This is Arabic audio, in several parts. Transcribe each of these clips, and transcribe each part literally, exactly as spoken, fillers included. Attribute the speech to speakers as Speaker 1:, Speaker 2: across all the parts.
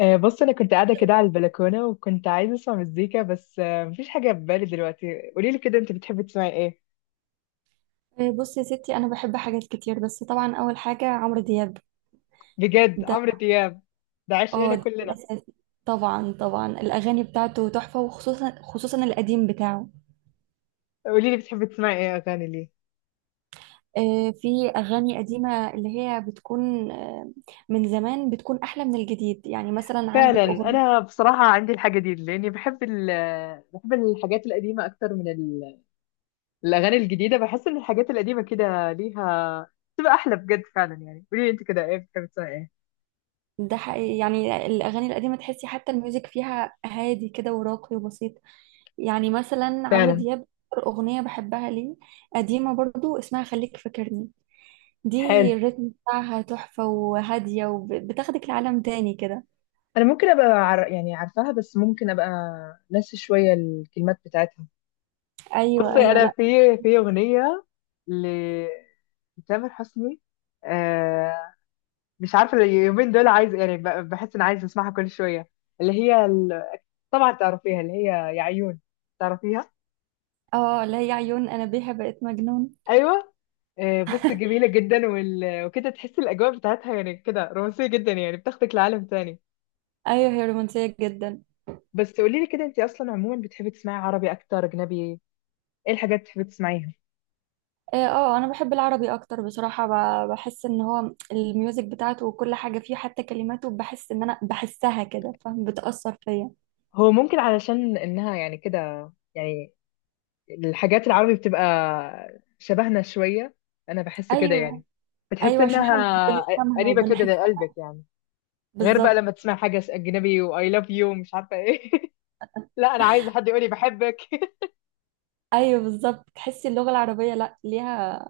Speaker 1: آه، بص انا كنت قاعده كده على البلكونه وكنت عايزه اسمع مزيكا بس آه، مفيش حاجه في بالي دلوقتي. قولي لي كده انت بتحبي تسمعي ايه؟
Speaker 2: بصي يا ستي، انا بحب حاجات كتير، بس طبعا اول حاجه عمرو دياب
Speaker 1: بجد
Speaker 2: ده.
Speaker 1: عمرو دياب ده
Speaker 2: اه،
Speaker 1: عشقنا
Speaker 2: ده
Speaker 1: كلنا.
Speaker 2: الاساسي. طبعا طبعا الاغاني بتاعته تحفه، وخصوصا خصوصا القديم بتاعه.
Speaker 1: قولي لي بتحبي تسمعي ايه اغاني ليه.
Speaker 2: آه، في اغاني قديمه اللي هي بتكون آه، من زمان، بتكون احلى من الجديد. يعني مثلا
Speaker 1: فعلا.
Speaker 2: عندك اغنيه.
Speaker 1: انا بصراحه عندي الحاجه دي لاني بحب ال- آه، بحب الحاجات القديمه اكتر من ال- الاغاني الجديده. بحس ان الحاجات القديمه كده ليها، بتبقى احلى بجد فعلا. يعني قولي لي انت كده ايه، بتحبي تسمعي ايه؟
Speaker 2: ده حقيقي، يعني الاغاني القديمه تحسي حتى الميوزك فيها هادي كده وراقي وبسيط. يعني مثلا عمرو
Speaker 1: فعلا.
Speaker 2: دياب أكتر اغنيه بحبها ليه، قديمه برضو، اسمها خليك فاكرني
Speaker 1: حلو.
Speaker 2: دي. الريتم بتاعها تحفة وهادية، وبتاخدك لعالم تاني كده.
Speaker 1: انا ممكن ابقى عر... يعني عارفاها، بس ممكن ابقى ناسي شويه الكلمات بتاعتها.
Speaker 2: أيوة
Speaker 1: بصي
Speaker 2: أيوة،
Speaker 1: انا
Speaker 2: لأ.
Speaker 1: في، في اغنيه لتامر حسني، آه، مش عارفه اليومين دول عايز يعني ب- بحس ان عايز اسمعها كل شويه، اللي هي ال... طبعا تعرفيها، اللي هي يا عيون. تعرفيها؟
Speaker 2: اه، لا، هي عيون أنا بيها بقيت مجنون.
Speaker 1: ايوه. آه بصي جميله جدا وال... وكده تحسي الاجواء بتاعتها يعني كده رومانسيه جدا، يعني بتاخدك لعالم تاني.
Speaker 2: أيوة، هي رومانسية جدا.
Speaker 1: بس قولي لي كده انت اصلا عموما بتحبي تسمعي عربي اكتر اجنبي، ايه الحاجات اللي بتحبي تسمعيها؟
Speaker 2: اه. آه، أنا بحب العربي أكتر بصراحة. ب- بحس إن هو الميوزك بتاعته، وكل حاجة فيه حتى كلماته، بحس إن أنا بحسها كده، فاهم، بتأثر فيا.
Speaker 1: هو ممكن علشان انها يعني كده، يعني الحاجات العربي بتبقى شبهنا شوية. أنا بحس كده
Speaker 2: أيوة.
Speaker 1: يعني بتحس
Speaker 2: أيوة، عشان إحنا
Speaker 1: إنها
Speaker 2: بنفهمها
Speaker 1: قريبة كده
Speaker 2: وبنحسها.
Speaker 1: لقلبك يعني. غير بقى
Speaker 2: بالظبط.
Speaker 1: لما تسمع حاجة أجنبي و I love you ومش عارفة إيه لا أنا عايزة حد يقولي بحبك
Speaker 2: ايوه بالظبط، تحسي اللغه العربيه لا ليها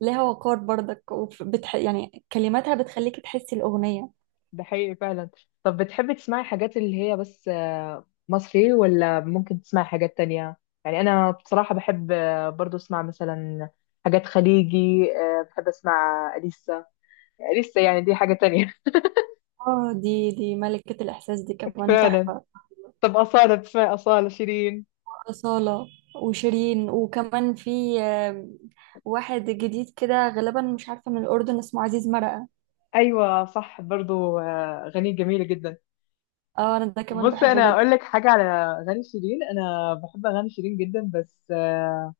Speaker 2: ليها وقار برضك، وبتح... يعني كلماتها بتخليكي تحسي الاغنيه.
Speaker 1: ده حقيقي فعلا. طب بتحبي تسمعي حاجات اللي هي بس آه، مصري، ولا ممكن تسمعي حاجات تانية؟ يعني أنا بصراحة بحب آه، برضو أسمع مثلا حاجات خليجي. آه، بحب أسمع أليسا. أليسا يعني دي حاجة تانية.
Speaker 2: اه، دي دي ملكة الإحساس، دي كمان
Speaker 1: فعلا.
Speaker 2: تحفة.
Speaker 1: طب أصالة، بتسمعي أصالة شيرين؟
Speaker 2: أصالة وشيرين، وكمان في آه، واحد جديد كده غالبا مش عارفة من الأردن، اسمه عزيز مرقة.
Speaker 1: ايوه صح، برضو آه، اغاني جميله جدا.
Speaker 2: اه، أنا ده كمان
Speaker 1: بص
Speaker 2: بحبه
Speaker 1: انا
Speaker 2: جدا.
Speaker 1: اقول لك حاجه على اغاني شيرين. انا بحب اغاني شيرين جدا بس آه،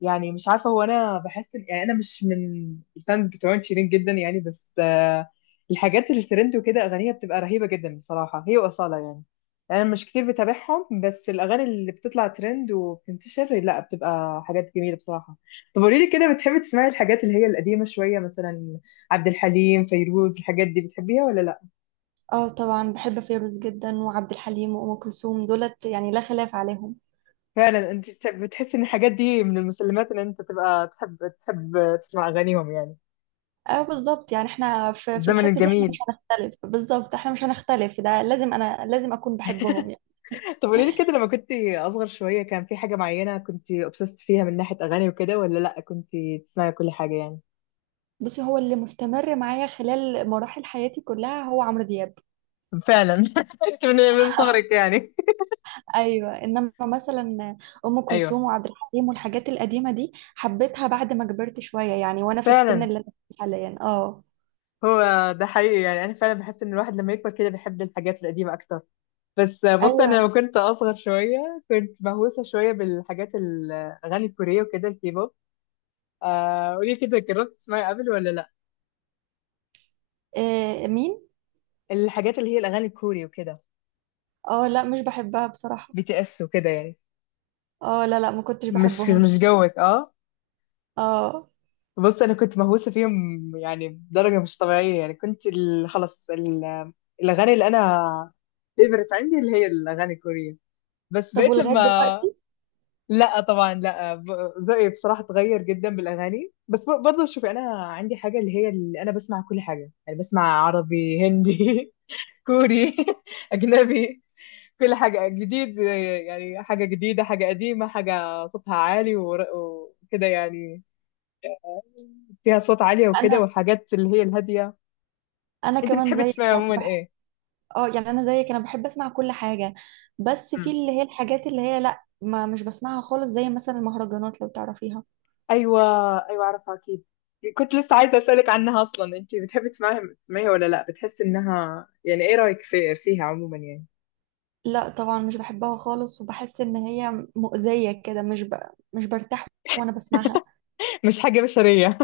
Speaker 1: يعني مش عارفه، هو انا بحس إن- يعني انا مش من الفانز بتوع شيرين جدا يعني، بس آه، الحاجات الترند وكده اغانيها بتبقى رهيبه جدا بصراحه، هي واصاله يعني. انا مش كتير بتابعهم، بس الاغاني اللي بتطلع ترند وبتنتشر لا، بتبقى حاجات جميله بصراحه. طب قولي لي كده بتحبي تسمعي الحاجات اللي هي القديمه شويه، مثلا عبد الحليم، فيروز، الحاجات دي بتحبيها ولا لا؟
Speaker 2: اه طبعا، بحب فيروز جدا وعبد الحليم وأم كلثوم، دولت يعني لا خلاف عليهم.
Speaker 1: فعلا. انت بتحس ان الحاجات دي من المسلمات ان انت تبقى تحب، تحب تسمع اغانيهم يعني.
Speaker 2: اه بالظبط، يعني احنا
Speaker 1: في
Speaker 2: في, في
Speaker 1: الزمن
Speaker 2: الحتة دي احنا مش
Speaker 1: الجميل
Speaker 2: هنختلف، بالظبط احنا مش هنختلف، ده لازم، أنا لازم أكون بحبهم يعني.
Speaker 1: طب قولي لي كده، لما كنت اصغر شويه كان في حاجه معينه كنت obsessed فيها من ناحيه اغاني وكده، ولا لا كنت تسمعي كل حاجه يعني؟
Speaker 2: بصي، هو اللي مستمر معايا خلال مراحل حياتي كلها هو عمرو دياب.
Speaker 1: فعلا انت من من صغرك يعني.
Speaker 2: ايوه، انما مثلا ام
Speaker 1: ايوه.
Speaker 2: كلثوم وعبد الحليم والحاجات القديمه دي حبيتها بعد ما كبرت شويه يعني، وانا في السن
Speaker 1: فعلا.
Speaker 2: اللي انا فيه حاليا. اه.
Speaker 1: هو ده حقيقي يعني، انا فعلا بحس ان الواحد لما يكبر كده بيحب الحاجات القديمه اكتر. بس بص انا
Speaker 2: ايوه.
Speaker 1: لما كنت اصغر شويه كنت مهووسه شويه بالحاجات الاغاني الكوريه وكده، الكيبوب. آه قولي كده، جربت تسمعي قبل ولا لا
Speaker 2: إيه مين؟
Speaker 1: الحاجات اللي هي الاغاني الكوري وكده،
Speaker 2: اه لا، مش بحبها بصراحه.
Speaker 1: بي تي اس وكده يعني؟
Speaker 2: اه، لا لا، ما كنتش
Speaker 1: مش،
Speaker 2: بحبهم.
Speaker 1: مش جوك. اه.
Speaker 2: اه.
Speaker 1: بص انا كنت مهووسه فيهم يعني بدرجه مش طبيعيه يعني، كنت ال- خلاص ال- الاغاني اللي انا فيفرت عندي اللي هي الاغاني الكوريه. بس
Speaker 2: طب
Speaker 1: بقيت
Speaker 2: ولغايه
Speaker 1: لما،
Speaker 2: دلوقتي؟
Speaker 1: لا طبعا لا. ب- ذوقي بصراحه اتغير جدا بالاغاني، بس ب- برضه شوفي انا عندي حاجه اللي هي، اللي انا بسمع كل حاجه يعني. بسمع عربي، هندي كوري اجنبي. كل حاجة جديد، يعني حاجة جديدة، حاجة قديمة، حاجة صوتها عالي ور- وكده يعني، فيها صوت عالية وكده
Speaker 2: انا
Speaker 1: والحاجات اللي هي الهادية.
Speaker 2: انا
Speaker 1: انت
Speaker 2: كمان
Speaker 1: بتحبي تسمعي
Speaker 2: زيك يعني،
Speaker 1: عموما
Speaker 2: بحب.
Speaker 1: ايه؟
Speaker 2: اه يعني، انا زيك، انا بحب اسمع كل حاجه. بس في
Speaker 1: مم.
Speaker 2: اللي هي الحاجات اللي هي، لا ما مش بسمعها خالص، زي مثلا المهرجانات لو تعرفيها.
Speaker 1: ايوه. ايوه اعرفها اكيد. كنت لسه عايزة اسألك عنها اصلا، انت بتحبي تسمعيها، تسمعيها ولا لا؟ بتحسي انها يعني، ايه رأيك في، فيها عموما يعني؟
Speaker 2: لا طبعا، مش بحبها خالص، وبحس ان هي مؤذية كده، مش ب... مش برتاح وانا بسمعها.
Speaker 1: مش حاجة بشرية.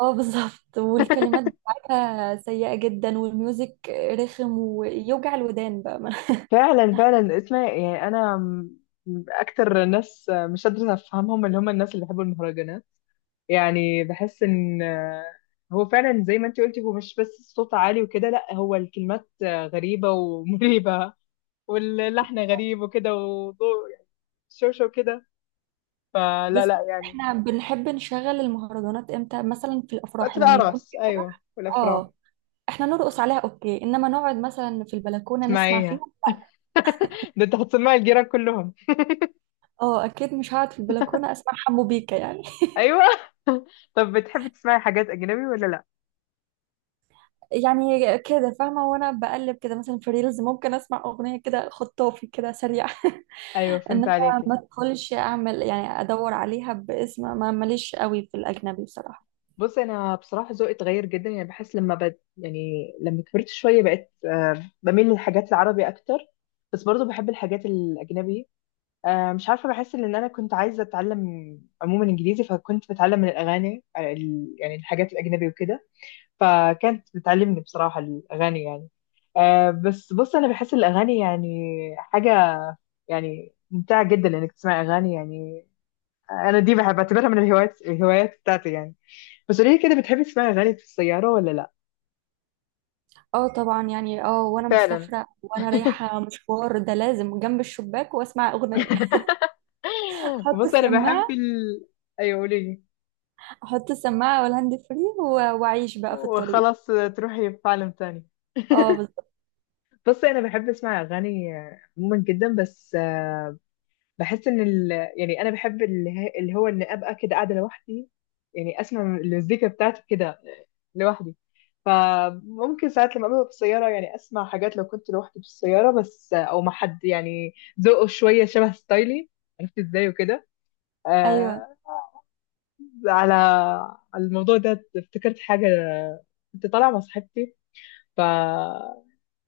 Speaker 2: اه بالظبط، والكلمات بتاعتها سيئة جدا، والميوزك رخم ويوجع الودان بقى.
Speaker 1: فعلا فعلا. اسمع يعني انا م- اكتر ناس مش قادرة افهمهم، اللي هم الناس اللي بيحبوا المهرجانات يعني. بحس ان آه، هو فعلا زي ما انت قلتي، هو مش بس الصوت عالي وكده، لا هو الكلمات آه، غريبة ومريبة واللحن غريب وكده وضوء يعني، شوشة وكده. فلا
Speaker 2: بص،
Speaker 1: لا يعني.
Speaker 2: احنا بنحب نشغل المهرجانات امتى؟ مثلا في
Speaker 1: وقت
Speaker 2: الافراح، لما يكون
Speaker 1: الأعراس،
Speaker 2: في
Speaker 1: أيوة،
Speaker 2: فرح.
Speaker 1: والأفراح.
Speaker 2: اه، احنا نرقص عليها اوكي، انما نقعد مثلا في البلكونة نسمع
Speaker 1: اسمعيها
Speaker 2: فيهم؟
Speaker 1: ده انت هتسمعي الجيران كلهم.
Speaker 2: اه اكيد، مش هقعد في البلكونة اسمع حمو بيكا يعني.
Speaker 1: أيوة طب بتحبي تسمعي حاجات أجنبي ولا لا؟
Speaker 2: يعني كده فاهمة، وانا بقلب كده مثلا في ريلز، ممكن اسمع اغنية كده خطافي كده سريع.
Speaker 1: أيوة فهمت
Speaker 2: انما
Speaker 1: عليكي.
Speaker 2: ما ادخلش اعمل يعني ادور عليها باسم، ما ماليش قوي في الاجنبي بصراحة.
Speaker 1: بص انا بصراحه ذوقي اتغير جدا، يعني بحس لما بد يعني لما كبرت شويه بقيت آه، بميل للحاجات العربي اكتر. بس برضو بحب الحاجات الاجنبي. آه، مش عارفه، بحس ان انا كنت عايزه اتعلم عموما انجليزي، فكنت بتعلم من الاغاني آه، ال- يعني الحاجات الاجنبي وكده، فكانت بتعلمني بصراحه الاغاني يعني. آه، بس بص انا بحس الاغاني يعني حاجه يعني ممتعه جدا انك تسمع اغاني يعني. آه، انا دي بحب بعتبرها من الهوايات، الهوايات بتاعتي يعني. بس قولي لي كده، بتحبي تسمعي اغاني في السياره ولا لا؟
Speaker 2: اه طبعا يعني. اه، وانا
Speaker 1: فعلا.
Speaker 2: مسافرة وانا رايحة مشوار، ده لازم جنب الشباك واسمع اغنية. احط
Speaker 1: بص انا بحب
Speaker 2: السماعة
Speaker 1: ال... ايوه قولي لي.
Speaker 2: احط السماعة والهاند فري، و- واعيش بقى في الطريق.
Speaker 1: وخلاص تروحي في عالم تاني.
Speaker 2: اه بالظبط.
Speaker 1: بص انا بحب اسمع اغاني آه، عموما جدا، بس آه، بحس ان ال... يعني انا بحب اللي, هي... اللي هو ان ابقى كده قاعده لوحدي يعني، اسمع المزيكا بتاعتي كده لوحدي. فممكن ساعات لما ابقى في السياره يعني اسمع حاجات لو كنت لوحدي في السياره، بس آه، او مع حد يعني ذوقه شويه شبه ستايلي، عرفت ازاي وكده.
Speaker 2: ايوه،
Speaker 1: آه. على، على الموضوع ده افتكرت حاجة. كنت طالعة مع صاحبتي، ف،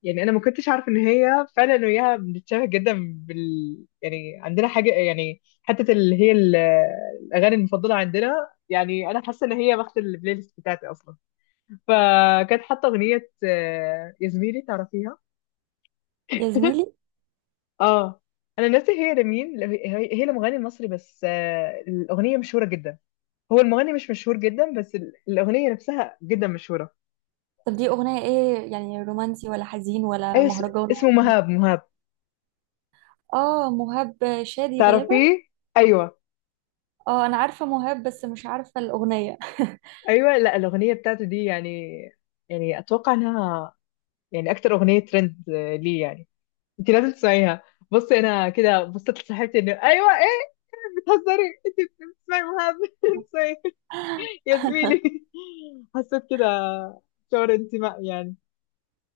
Speaker 1: يعني أنا ما كنتش عارفة إن هي فعلا أنا وياها بنتشابه جدا، بال يعني عندنا حاجة يعني حتة اللي هي ال- الأغاني المفضلة عندنا. يعني أنا حاسة إن هي واخدة البلاي ليست بتاعتي أصلا. فكانت حاطة أغنية آه، يا زميلي، تعرفيها؟
Speaker 2: يا زميلي.
Speaker 1: اه. انا ناسي هي لمين، ل- هي، هي لمغني مصري بس آه، الاغنيه مشهوره جدا. هو المغني مش مشهور جدا، بس ال- الأغنية نفسها جدا مشهورة.
Speaker 2: طب دي اغنية ايه؟ يعني رومانسي ولا حزين ولا
Speaker 1: أيوة اس-
Speaker 2: مهرجان
Speaker 1: اسمه
Speaker 2: ولا ايه؟
Speaker 1: مهاب. مهاب،
Speaker 2: اه، مهاب شادي غالبا.
Speaker 1: تعرفيه؟ أيوة.
Speaker 2: اه، انا عارفة مهاب، بس مش عارفة الأغنية.
Speaker 1: أيوة لا الأغنية بتاعته دي يعني، يعني أتوقع إنها يعني أكتر أغنية ترند آه، ليه يعني. أنت لازم تسمعيها. بصي أنا كده بصيت لصاحبتي، إنه أيوة إيه، بتهزري أنت، بتسمعي مهاب بتسمعي يا زميلي حسيت كده شعور انتماء يعني.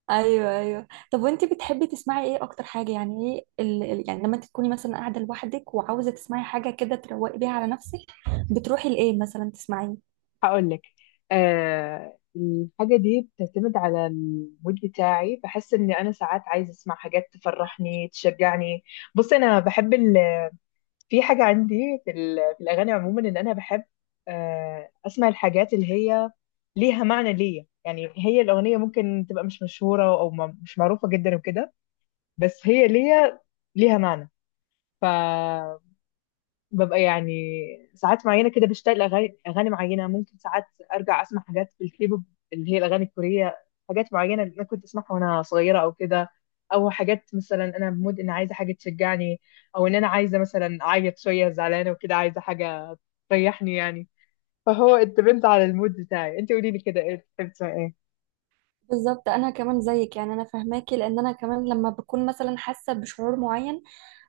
Speaker 2: ايوه ايوه. طب وانتي بتحبي تسمعي ايه اكتر حاجة؟ يعني ايه ال... ال- يعني لما انت تكوني مثلا قاعدة لوحدك وعاوزة تسمعي حاجة كده تروقي بيها على نفسك، بتروحي لايه مثلا تسمعيه؟
Speaker 1: هقول لك. آه الحاجة دي بتعتمد على المود بتاعي، بحس إن أنا ساعات عايزة أسمع حاجات تفرحني، تشجعني. بص أنا بحب ال... في حاجة عندي في, ال... في الأغاني عموما، إن أنا بحب آه أسمع الحاجات اللي هي ليها معنى ليا يعني. هي الأغنية ممكن تبقى مش مشهورة أو ما... مش معروفة جدا وكده، بس هي ليا، ليها معنى. ف ببقى يعني ساعات معينه كده بشتغل اغاني، اغاني معينه. ممكن ساعات ارجع اسمع حاجات في الكيبوب اللي هي الاغاني الكوريه، حاجات معينه انا كنت اسمعها وانا صغيره او كده. او حاجات مثلا انا بمود ان عايزه حاجه تشجعني، او ان انا عايزه مثلا اعيط شويه، زعلانه وكده عايزه حاجه تريحني يعني. فهو اتبنت على المود بتاعي. انت قولي لي كده ايه، بتحبي تسمعي ايه؟
Speaker 2: بالظبط، انا كمان زيك يعني. انا فاهماكي، لان انا كمان لما بكون مثلا حاسة بشعور معين،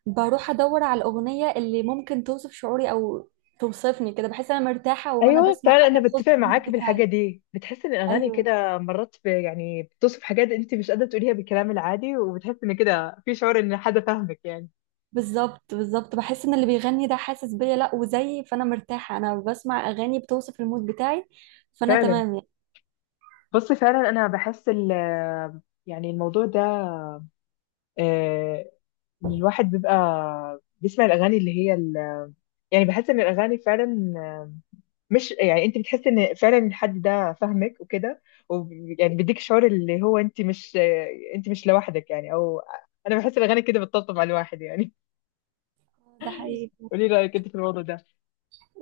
Speaker 2: بروح ادور على الأغنية اللي ممكن توصف شعوري او توصفني كده. بحس انا مرتاحة وانا
Speaker 1: ايوه
Speaker 2: بسمع
Speaker 1: فعلا انا
Speaker 2: حاجة تخص
Speaker 1: بتفق
Speaker 2: المود
Speaker 1: معاك بالحاجه
Speaker 2: بتاعي.
Speaker 1: دي. بتحس ان الاغاني
Speaker 2: ايوه
Speaker 1: كده مرات ب- يعني بتوصف حاجات انت مش قادره تقوليها بالكلام العادي، وبتحس ان كده في شعور ان حد فاهمك يعني.
Speaker 2: بالظبط بالظبط، بحس ان اللي بيغني ده حاسس بيا، لا وزيي، فانا مرتاحه انا بسمع اغاني بتوصف المود بتاعي، فانا
Speaker 1: فعلا.
Speaker 2: تمام يعني.
Speaker 1: بص فعلا انا بحس ال، يعني الموضوع ده آه، ان الواحد بيبقى بيسمع الاغاني اللي هي ال- يعني بحس ان الاغاني فعلا، مش يعني انت بتحس ان فعلا الحد ده فاهمك وكده، ويعني بيديك شعور اللي هو انت مش، انت مش لوحدك يعني. او انا بحس الاغاني كده بتطبطب على الواحد يعني.
Speaker 2: ده حقيقي.
Speaker 1: قولي لي رايك انت في الموضوع ده.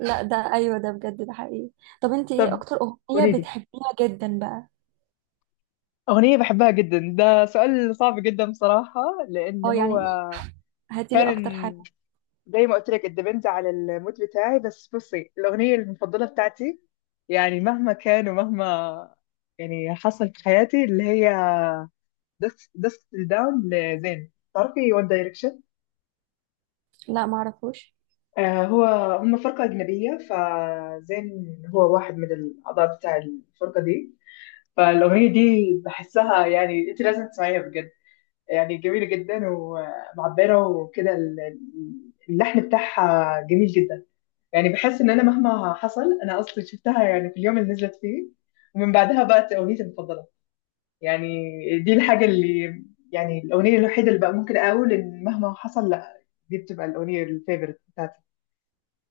Speaker 2: لا، ده ايوه، ده بجد، ده حقيقي. طب انت، ايه
Speaker 1: طب
Speaker 2: اكتر اغنيه
Speaker 1: قولي لي
Speaker 2: بتحبيها جدا بقى؟
Speaker 1: اغنيه بحبها جدا؟ ده سؤال صعب جدا بصراحه لان
Speaker 2: اه
Speaker 1: هو،
Speaker 2: يعني، هاتيلي
Speaker 1: فعلا
Speaker 2: اكتر حاجه.
Speaker 1: زي ما قلت لك الدبنت على المود بتاعي. بس بصي الاغنيه المفضله بتاعتي يعني مهما كان ومهما يعني حصل في حياتي اللي هي دست دست داون لزين، تعرفي وان دايركشن؟
Speaker 2: لا، ما اعرفش.
Speaker 1: آه هو، هم فرقة أجنبية فزين هو واحد من الأعضاء بتاع الفرقة دي. فالاغنيه دي بحسها يعني، انت لازم تسمعيها بجد. يعني جميله جدا ومعبره وكده، ال- ال- اللحن بتاعها جميل جدا. يعني بحس ان انا مهما حصل، انا اصلا شفتها يعني في اليوم اللي نزلت فيه، ومن بعدها بقت اغنيتي المفضله يعني. دي الحاجه اللي يعني الاغنيه الوحيده اللي بقى ممكن اقول ان مهما حصل لا، دي بتبقى الاغنيه الفيفورت بتاعتي.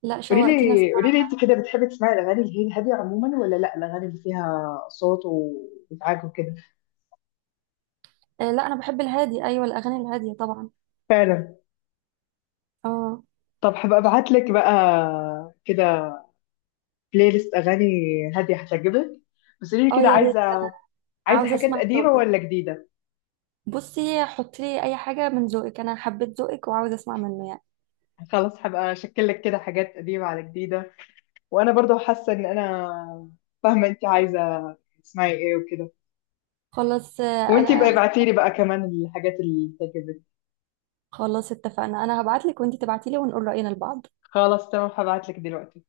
Speaker 2: لا،
Speaker 1: قولي
Speaker 2: شوقتيني
Speaker 1: لي
Speaker 2: اسمع.
Speaker 1: قولي لي انت كده بتحبي تسمعي الاغاني اللي هي الهاديه عموما، ولا لا الاغاني اللي فيها صوت وازعاج وكده؟
Speaker 2: آه لا، انا بحب الهادي، ايوه الاغاني الهاديه طبعا.
Speaker 1: فعلا.
Speaker 2: اه.
Speaker 1: طب هبقى ابعت لك بقى كده بلاي ليست اغاني هاديه هتعجبك. بس قولي لي
Speaker 2: اه،
Speaker 1: كده،
Speaker 2: يا ريت.
Speaker 1: عايزه، عايزه
Speaker 2: عاوزه
Speaker 1: حاجات
Speaker 2: اسمع
Speaker 1: قديمه
Speaker 2: ذوقك.
Speaker 1: ولا جديده؟
Speaker 2: بصي، حطي لي اي حاجه من ذوقك، انا حبيت ذوقك وعاوزه اسمع منه يعني.
Speaker 1: خلاص هبقى اشكل لك كده حاجات قديمه على جديده. وانا برضه حاسه ان انا فاهمه انت عايزه تسمعي ايه وكده.
Speaker 2: خلاص. آه،
Speaker 1: وانت بقى
Speaker 2: انا
Speaker 1: ابعتي لي بقى كمان الحاجات اللي تعجبك.
Speaker 2: خلاص اتفقنا، انا هبعتلك وانتي تبعتيلي ونقول رأينا لبعض.
Speaker 1: خلاص تمام، هبعت لك دلوقتي.